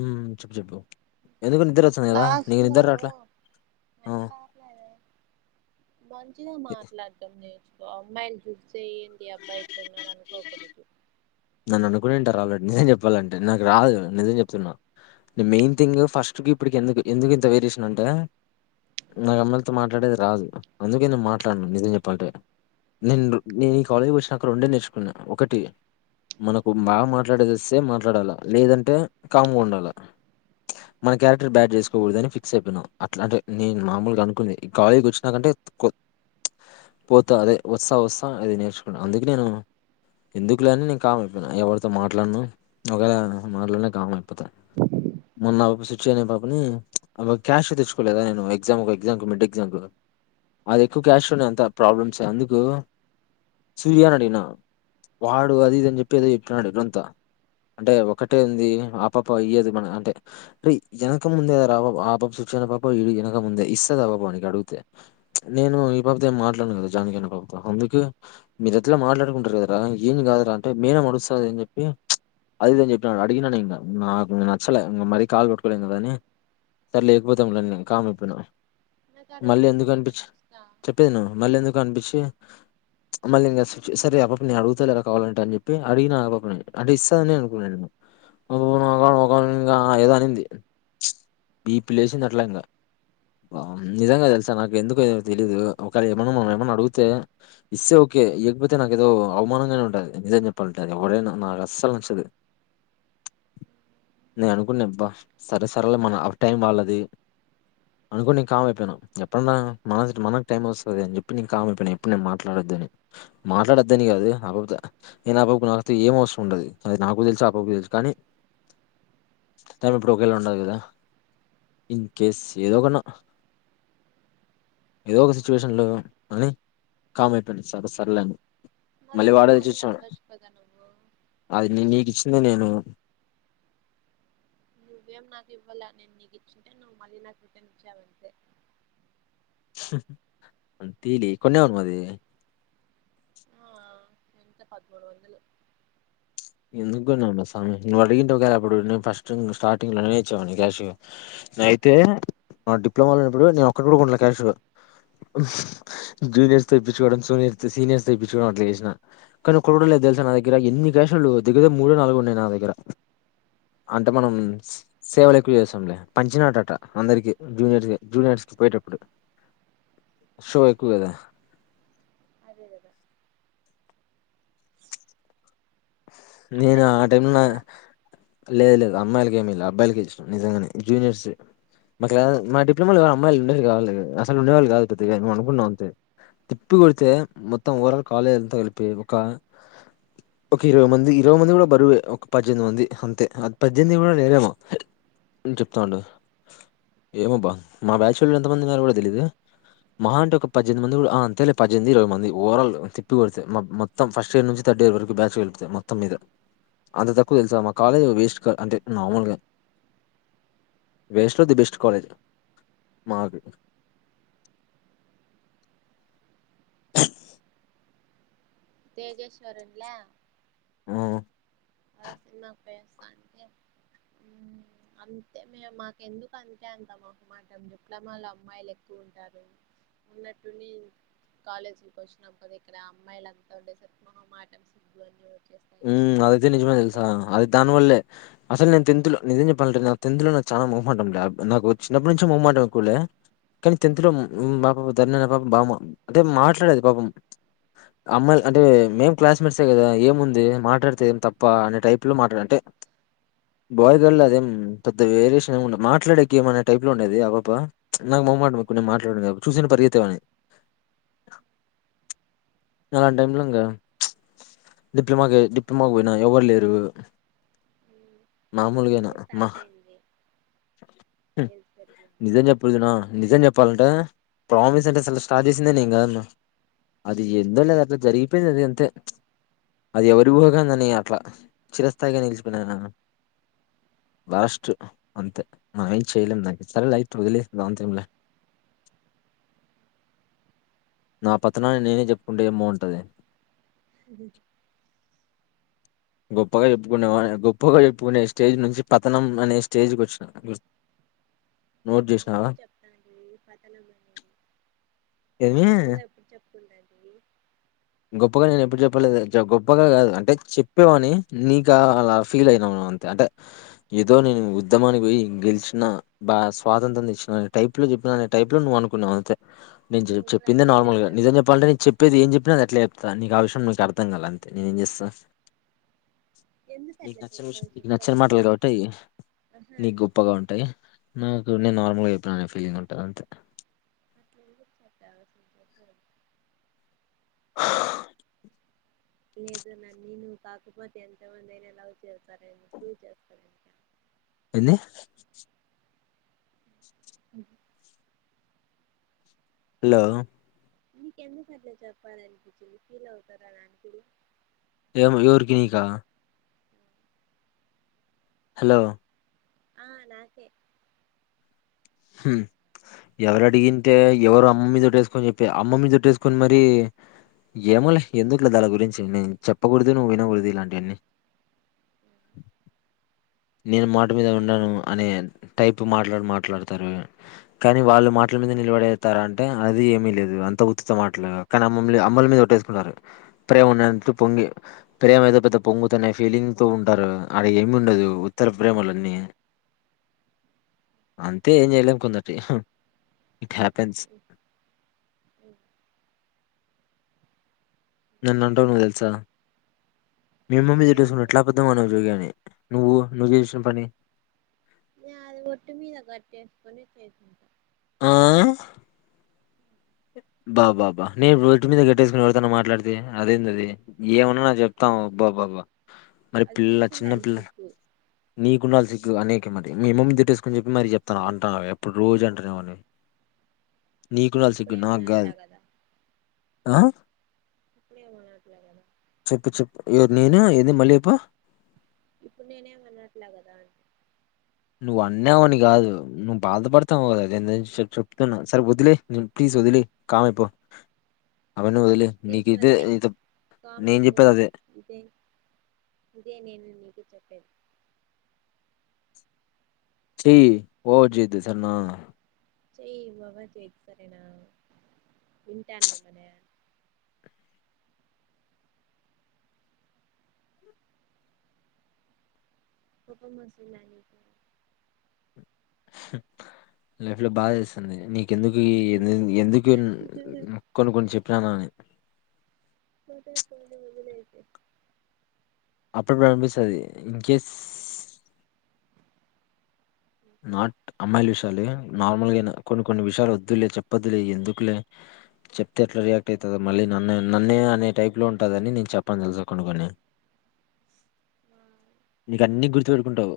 హమ్ చెప్పు చెప్పు ఎందుకు నిద్ర వచ్చంది కదా క్లాస్ నకు లో నిద్ర రాట్లా అటెండ్ అవ్వట్లేదే మంచిగా మాట్లాడటం నేను ఓ అమ్మాయిలు ప్రూఫ్ చేయ్యండి అబ్బా ఇట్లు ఉన్నాడు అనుకోకుండ నన్ను అనుకున్నింటారు ఆల్రెడీ నిజం చెప్పాలంటే నాకు రాదు కదా నిజం చెప్తున్నా అంటే మెయిన్ థింగ్ ఫస్ట్ కి ఇప్పటికి ఎందుకు ఎందుకు ఇంత వేరియేషన్ అంటే నాకు అమ్మయి లతో మాట్లాడేది రాదు అందుకే నేను మాట్లాడును నిజం చెప్పాలంటే నేను నేను ఈ కాలేజ్కి వచ్చినాక రెండే నేర్చుకున్నా ఒకటి మనకు బాగా మాట్లాడేదిస్తే మాట్లాడాలా లేదంటే కామ్గా ఉండాలా మన క్యారెక్టర్ బ్యాడ్ చేసుకోకూడదని ఫిక్స్ అయిపోయినాన అట్లా అంటే నేను మామూలుగా అనుకుంది ఈ కాలేజీకి వచ్చినాకంటే పోతా అదే వస్తా వస్తా అది నేర్చుకున్నాను అందుకే నేను ఎందుకులేని కామైపోయిన ఎవరితో మాట్లాడును ఒకవేళ మాట్లాడినా కామ అయిపోతా మొన్న ఒక సుచ్చి అనే పాపని క్యాష్ తెచ్చుకోలేదా నేను ఎగ్జామ్ ఎగ్జామ్ మిడ్ ఎగ్జామ్ అది ఎక్కువ క్యాష్ ఎంత ప్రాబ్లమ్స్ అందుకు సూర్య అని అడిగిన వాడు అది చెప్పేదో చెప్తున్నాడు ఎడంత అంటే ఒకటే ఉంది ఆ పాప అయ్యేది మన అంటేే వెనక ముందే కదా ఆ పాప చుచ్చన్న పాప ఈ వెనక ముందే ఇస్తాది ఆ పాప అనికి అడిగితే నేను ఈ పాపతో ఏ మాట్లాడను కదా జానకి అనే పాపతో అందుకు మీరు ఎట్లా మాట్లాడుకుంటారు కదా ఏమి కాదరా అంటే మేడమ్ అరుస్తుంది అని చెప్పి అది ఇది అని చెప్పినడు అడిగినాను ఇంకా నాకు నచ్చలే ఇంకా మరీ కాలు పట్టుకోలేం కదా అని సరే లేకపోతాంని నేను కామ్ అయిపోయినాను నాకు మళ్ళీ అడగండొచ్చు ఎందుకు కదా అనిపించి నేను ఇస్తా చెప్పేది విను మళ్ళీ ఎందుకు అనిపించి మళ్ళీ ఇంకా సరే ఆ పాప నేను అడుగుతా ఎలా కావాలంటే అని చెప్పి చెి అడిగిన ఆ పాప నీ అంటే ఇస్తాందిని అనుకున్నాను నేను ఒక ఇం ఏదో అనింది బిపి లేసింది అట్లా ఇంకా నిజంగా తెలుసా నాకు ఎందుకు ఏమో తెలియదు ఒకవే ఏమన్నా మన ఏమన్నా అడిగితే ఇస్తే ఓకే ఇయకపోతే నాకు ఏదో అవమానంగానే ఉంటుంది నిజం చె ప్పంట ఎవడైనా నాకు అస్సలు నచ్చదు నేను అనుకున్నబ్బ సరే సరలే మన టైం వాళ్ళది అనుకోని నేను కామ్ అయిపోయిను ఎప్పుడన్నా మన మనకు టైం వస్తుంది అని చెప్పి నేను కామ్ అయిపోయినాను ఎప్పుడు నేను మాట్లాడొద్దని మాట్లాడొద్దని కాదు కపోతే నేను నా ఆ పాప నాకు ఏం అవసరం ఉండదు అది నాకు తెలుసు ఆ పాప కు తెలుసు కానీ టైమ్ ఇప్పుడు ఒకేళ ఉండదు కదా ఇన్కేస్ ఏదో ఒకన్నా ఏదో ఒక అడుగు సిచ్యువేషన్ లో కాని కామ్ అయిపోయింది సార్ సర్లేని నా మళ్ళీ దగ్గర వాడే ఉంది తెచ్చిచ్చినాడు అడగచ్చు కదా నువ్వు అది నీకిచింది నేను నువ్వేం నాకు ఇవ్వాల నేను నీకు ఇచ్చింటే నువ్వు మళ్ళీ నాకు రిటర్న్ ఇచ్చావంతే తలి కొ అను మాది ఆ ఎంత పదమూడు వందలు ఎందుకున్నా ఉన్నా స్వామి నువ్వు అడిగింటే ఒకేళ అప్పుడు నేను ఫస్ట్ స్టార్టింగ్ లోనే ఇచ్చావాని క్యాష్ అయితే నా డిప్లమా లో ఉప్పుడు నేను ఒ కూడా క్యాష్ జూనియర్స్ తో ఇప్పించుకోవడం సూనియర్ సీనియర్స్ తో ఇప్పించుకోవడం అట్లా చేసినా కానీ ఒక కూడా లేదు తెలుసా నా దగ్గర ఎన్ని క్యాషులు దగ్గరదగ్గర మూడుో నాలుగు ఉన్నాయి నా దగ్గర అంటే మనం సేవలు ఎక్కువ చేస్తాంలే పంచినట్టట అందరికి జూనియర్స్ జూనియర్స్ కి పోయేటప్పుడు షో ఎక్కువ కదా అదే గద నేను అమ్మాయిలు ఆ టైమ్ కూర్చుంటావు కదా లేదు అమ్మాయిలకేం ఇలే అబ్బయిలకే ఇచ్చిన నిజంగానే జూనియర్స్ మాకు మా డిప్లొమాలో అమ్మాయిలు ఉండే కా అసలు ఉండేవాళ్ళు కాదుద్దగా మే అనుకున్నాం అంతే తిప్పికొడితే మొత్తం ఓవరాల్ కాలేజీ అంత కలిపి ఒక ఒక ఇరవై మంది ఇరవై మంది కూడా బరువే ఒక పద్దెనిమిది మంది అంతే అ పద్దెనిమిది కూడా లేరేమా చెప్తా ఉండు ఏమో బా మా బ్యాచ్ వాళ్ళు ఎంతమంది మ కూడా తెలిదు మాహ అంటే ఒక పద్దెనిమిది మంది కూడా ఆ అంతేలే పద్దెనిమిది ఇరవై మంది ఓవరాల్ తిప్పిక కొడితే మొత్తం ఫస్ట్ ఇయర్ నుంచి థర్డ్ ఇయర్ వరకు బ్యాచ్ త మొత్తం మీద అంత తక్కువ తెలుసా మా కాలేజ్ వేస్ట్ అంటే నార్మల్గా వేస్ట్ లో ది బెస్ట్ కాలేజ మా [inaudible] తేజేశ్వర్ ఉన్లే ఆ [unintelligible] అ అంతే మే మాకు ఎందుకు అంతే అంత మొహమాటం డిప్లొమా లో అమ్మాయిలు ఎక్కుకివ ఉంటారు ఉన్నట్టుండి కాలేజీకి వచ్చినాం కదా ఇక్కడ అమ్మాయిలు అంతా ఉండే మొహమాటం సిగ్గు అని ఏ అద అది నిజమే తెలుసా అది దాని వల్లే అస నే టెన్త్ లో నిజం చెప్పాలంటే నా టెన్త్ లో నాకు చాల నాకు చిన్నప్పటి నుంచే మొహమాటం కానీ టెన్త్ లో ధరణి అనే పాప అంటే మాట్లాడేది పాప అమ్మాయి అంటే మేం క్లాస్ మేట్సే కదా ఏ మాట్లాడితే ఏం తప్ప అనే టైప్ లో మాట్లాడ అంటే బాయ్ గర్ల్ లో అదేం పెద్ద వేరియేషన్ ఏం ఉండదు మాట్లాడేక ఏమనే టైప్ లో ఉండేది ఆ పాప్ప నాకు బ కొం మాట్లాడ చూసిన పరుగెత్తే వాన్ని అలా టైంలో ఇంకా డిప్లొమాకి డిప్లొమాకి పోయినా ఎవరు లేరు ఉమ్, అప్పటి మామూలుగాయినా నుంచి మా స్టార్ట్ అయింది ఏజ్ పెరిగింది నిజం చెప్పదు నా నిజం చెప్పాలంటే ప్రామిస్ అంటే అసల స్టార్ట్ చేసిందే నేను కాదు ఆ ఎందో లేద అట్లా జరిగిపోయింది అది అంతే అది ఎవరి ఊహ కి అందని అట్లా చిరస్థాయిగా నిలిచిపోయిన వరస్ట్ అంతే మనం ఏం చెయలేం నాా సరే లైట్ వదిలేంతేం లే నా పతనాన్ని నేనే చె ఉంటే ఏం బావుంటాది గొప్పగా చెప్పుకునే వాన్ గొప్పగా చెప్పుకునే స్టేజ్ నుంచి పతనం అనే స్టేజ్కి వచ్చిన నోట్ చేసినావా ఎప్పుడు చెప్తాంది పతనం అనేది ఏమి గొప్పగా ఎప్పుడు చెప్పుకుంటాది. గొప్పగా నేను ఎప్పుడు చెప్పలేదు ఛ గొప్పగా కాదు అంటే చెప్ చెప్పేవాని నీకా అలా ఫీల్ అయ్నావ్ అంతే అంటే ఏదో నేను ఉద్దమానికి పోయి గెలిచినా, బా స్వాతంత్రం తేచ్చినావ్ అనే టైప్ లో చెప్పినానే టైప్ లో నువ్వు అనుకున్నావు అంతే. నేన్ జేపి నువ్వు కూడా చెప్పిందే అట్లే నార్మల్ గా చెప్పావు నిజం చెప్పాలంటే నేను చెప్పేది ఏం చెప్పిన అది అ అట్లే చెప్తా నీకు ఆ విషయం నిక్ అర్థం కాల అంతే నేనే ఏం చేస్తా ఎందుకు నీకు అట్లా నచ్చిన విషయం చెప్పావు నీకు చెప్పు నచ్చిన మాటలు అసలు కాబట్టి ఆహా నీకు గొప్పగా ఉంటాయి నాకు నేను మళ్ళ చెప్పిన అనే ఫీలింగ్ ఉంటాద్ అంతే అట్ల ఎందుకు చెప్పావ్ చెప్పు లేదనండి నువు కాకపోతే ఎంతమంది అయినా లవ్ చేస్తార ఫూ్ చేస్తారు ఇం ఎన్ని అ హలో నీకెందుకు అట్లే చెప్పాలనిపించి ఫీల్ అవుతారా నాకుడు ఏం ఎవరికి నీకా హలో ఆ నాకే హ్మ్ ఎవరు అడిగింటే ఎవరు అమ్మమ్ మీద తట్టేసుకొని చెప్పి అమ్మమ్ మీద తట్టేసుకొని మరి ఏమోలే ఎందులే దాళ గురించి నేను చెప్పకూడదు నువ్వు వినకూడదు ఇలాంటివన్నీ నేను మాట థ్యాంక్స్ మీద ఉంను ఆపినందుకు అనే టైప్ మాట్లాడ మాట ట్లా తారు కానీ వాళ్ళు మాటల మీద నిలబడేస్తారు అంటే అది ఏమీ లేదు అంత ఉత్తుత్త మాటలుగా కానీ అమ్మల్ అమ్మల మీద కొట్టేసుకుంటారు ప్రేమ ఉన్నే పొంగి ప్రేమ ఏదో పెద్ద పొంగుతనే ఫీలింగ్తో ఉంటారు ఆడేం ఉండదు ఉత్తర ప్రేమల అని అ తే ఏం చేయలేం కొందర్ టి ఇట్ హపెన్స్ నన్ను అంటున్నావ్ తెలుసా మే మమ్మ మీద ఒట్టు ఇంకేం వేసుకొని ఎట్లా లేదు అబద్ధం ఆడినవ్ చొగాని నువ్వు నువ్వు జేసిన్ పని నే అది ఒట్టు మీద గట్టు వేసుకొని చేసిన్ ఆహ్ బా బా బ నేను ఒట్టు మీద గట్టేసుకుని ఎవరితోనా మాట్లాడితే అదేందది ఏమ న చెప్తాం అది బబ్బబ్బ మరి అది పిల్ల చిన్న నీకుండాలి పిల్ల సిగ్గు నీకు ఉండాలి సిగ్గు అనేకి మరి మీ అమ్మ మీద ఒట్టేసు కొని చెప్పి మరి చెప్తనావ్ అంటానవే, ఎప్పుడు రోజు అంటానేవని. నీకుండాలి సిగ్గు ఇప్పుడేమనట్లా నాక్గాదు కదా ఆ ఇప్పుడే మాట్లాగదా చెప్పు చెప్పు ఎవరు నేనా ఏంది మళ్లీ యెప్పు ఇప్పుడు నేనేమనట్లా కదా అంటి నువ్వు అన్నావని కాదు నువ్వు బాధపడతావు దాని గురించి చెప్తున్నావు సరే వదిలి ప్లీజ్ వదిలి కామైపో ప్లీజ్ వదిలెయి నేను కామైపో చెప్పేది అదే ఇదే ఇదే నేను నీకు చెప్పేది. సి ఓవర్ చేయదు సర్నా చెయి ఓవర్ చేయదు సరేనా ఉంటన్న మరే కోపం వస్తుందా నీకు లైఫ్లో బాదేస్తుంది. నీక్ ఎందుకు ఎందుకు కొన్ని కొన్ని చె ప్రాణాన్ని పోతే పోనీ వదిలేసేయ్ అప్పుడు ప్రారంభిస్తది ఇంకేస్ ఓకే నాట్ అమ్మాయిల విషయాలే నార్మల్గా అయినా కొన్ని కొన్ని విషయాలు వద్దులే చెప్పొద్దులే ఎందుకులే చెప్తే ఎట్లా రియాక్ట్ అయితదో మళ్ళీ నన్నే నన్నే అనే టైప్లో ఉంటందని నేను చెప్పను తెలుసా కొన్ని కొన్ని నీకన్ని గుర్తుపెట్టుకుంటావు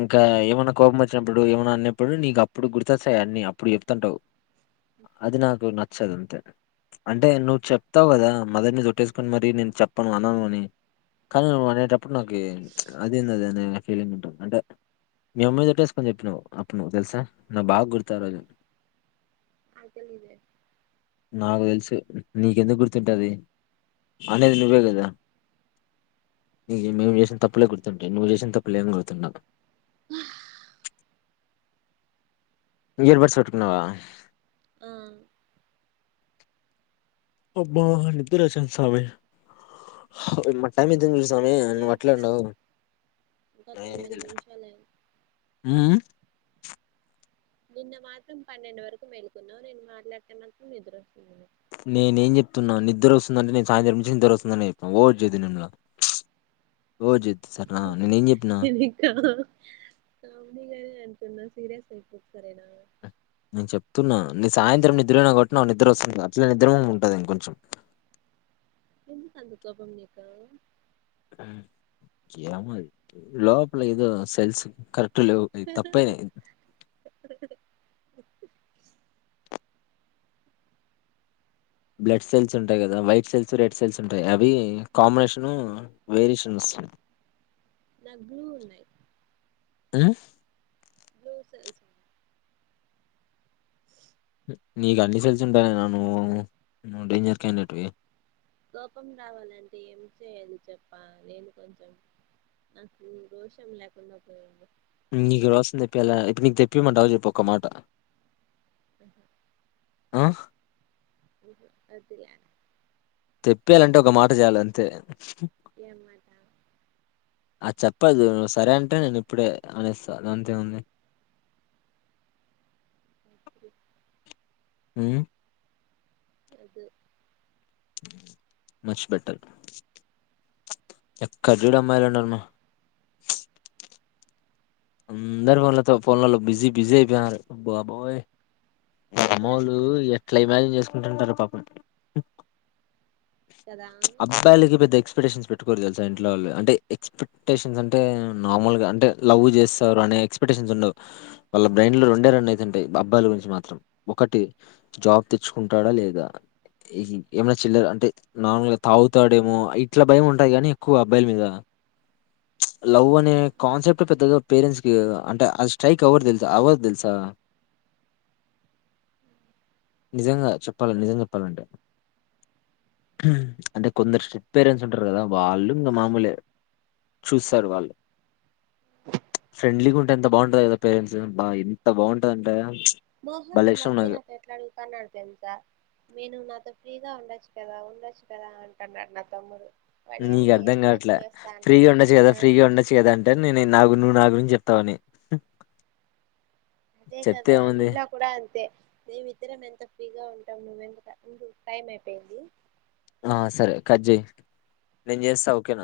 ఇంకా ఏమన్ కోపం వచ్చినప్పుడు ఏమన్నా అన్నప్పుడు నీకు అప్పుడు గుర్తొస్తాయి అన్ని అప్పుడు చెప్తుంటావు అది నాకు న చ్చదంతే అంటే నువ్వు చెప్తావు కదా మదర్ మీద ఒట్టేసుకొని మరి నేను చెప్పను అనను అని కానీ నువ్వు అనేటప్ ప్పుడు నాకీ అదేంది అదనే ఫీలింగుంటద్ అంటే మీ అమ్మ మీద ఒట్టేసుకొని చెప్పినవు అప్పుడు ను తెలుసా నాక్ బాగా గుర్తు ఆ రోజు అయితే లేదే నాకు తెలుసు నీకెందుకు గుర్తుంటది అనేది నువ్వే కదా నీ మేము చేసిన తప్పలే గుర్తుంటయి నువ్వు చేసిన తప్పులేం గుర్తుండవ్ ఆ ఇయర్ బడ్స్ పెట్టుకున్నావా ఆ అబ్బా నిద్ర వస్తుంది సామి టైమ్ ఎంత అయితందో చూడు సామి ఇంకొకటి ను చేస్తా అట్లనే ఉన్నావ్ ఇంకా తొమ్మిది నిమిషాలయింది నిన్న మాత్రం పన్నెండు వరకు మెలుకున్నావు నేను మాట్లాడితే మాత్రం నిద్రొస్తుంది. నేనేం చెప్తున్నాను నిద్ద్ర వస్తుందంటే నేను సాయంత్రం నుంచి నిద్ద్ర వస్తుందని చెప్పాను ఓవర్ చేయదు నిమ్లా ఓవర్ చేయొద్దు సరేనా నేనేం చెప్పినా నేనింకా కామెడీ గానే అంటున్నా సీరె సరేనా నేను చెప్తున్నా నీ సాయంత్రం నిద్ర అయినా కాబిట్టి నిద్ర వస్తుంది అట్లే నిద్ర మొహం ఉంటడి ఇంకొంచం ఎందుకంత కోపం నీకూ ఏమ లోపుల ఏదో సెల్స్ కరెక్ లేవు అయి తప్పయినయి బ్లడ్ సెల్స్ ఉంటాయి కదా వైట్ సెల్స్, రెడ్ సెల్స్ ఉంటాయి అవి కాంబినేషను వేరియేషన్ వస్తుయి నాక్ బ్లూ ఉన్నాయి మ్ బ్లూ సెల్స్ నీక్ అన్ని సెల్స్ ఉంటాయి. అయినా నూ డేంజర్ కాండిడేట్వీ కోపం రావాలంటే ఏం చేయాలి చెప్ప నేను కొంచెం నాకు రోషన్ లేకుండా పోయాడు నీకు రోషం తెప్పియాలా ఇప్పుడు నీకు తెప్పిమంటవ చెప్పు ఒక్క మాట [inaudible] ఆ హ అద్దులే తెప్పేయాలంటే ఒక మాట చాలు అంతే ఏమదా ఆ చెప్పదు్ సరే అంటే నేను ఇప్పుడే అనేస్తా అంతేముంది వద్దు హ్మ్మ్ అది మచ్బెట్టర్ ఎక్కడ చూడు అమ్మాయిాలన్నారుారమ్మా అందరు ఫోన్ల ఫోన్లలో బిజీ బిజిబ అయిపోయినారు బాబోయ్ నువ్వు కూడా మామోలు అంతే కదా ఎట్లా ఇమాజిన్ చేసుకు ఉంటారు పాప కదా అబ్బాయిలకి పెద్ద ఎక్స్పెక్టేషన్స్ పెట్ట తెలుా ఇంట్లో వాళ్ళు అంట ఎస్పెక్టేషన్స్ అంటే నార్మల్గా అంటే లవ్ చేస్తే అనే ఎక్స్పెక్టేషన్స్ ఉండవు వాళ్ళ బ్రైండ్ లో రెండే రన్ అవుతుంటాయి అబ్బాయిల గురించి మాత్రం ఒకటి జాబ్ తెచ్చుకుంటాడా లేదా ఏమనా చిల్ల అంటే నార్మల్ గా తాగుతాడేమో ఇట్లా భయం ఉంటాది కానీ ఎక్కువ అబ్బాయిల మీద లవ్ అనే కాన్సెప్ట్ పెద్దగా పేరెంట్స్ క అంటే అది స్ట్రైక్ ఎవర్ తెలుసా అవర్ తెలుసా నిజంగా చెప్పాల నిజంగా చెప్పాలంటే అంటే కొందరు స్టెట్ పేరెంట్స్ ఉంటారు కదా వాళ్ళు ఇంకా మామూలు చూస్తారు వాళ్ళు ఫ్రెండ్లీగా ఉంటే ఎంత బాగుంటది కదా పేరెంట్స్ బా ఎంత బాగుంటదింటే మోహని ఈ మాధ్య నన్ను ఎట్లాడుతున్నారు తెలుసా నేను నాతో ఫ్రీగా ఉండొచ్చు కదా ఉండొచ్చు కదా అంటున్నాడు నా తమ్ముడు వాడేమో నీకు అర్థం ఎక్స్పెక్ట్ కావట్లే చేస్తా ఫ్రీగా అన్నాడు ఉండొచ్చు కదా ఆ ఫ్రీగా ఉండచ్చు కదా అంటే నేను నాకు నువ్వు నా గురించి చెప్తామని అదే కదా నీలా కూడా అంతే మేమి ఇద్దరం ఎంత ఫ్రీగా ఉంటాం నువవుెంత టైం అయిపోయింది ఆ సరే కట్ చేయి నేను చేస్తా ఓకేనా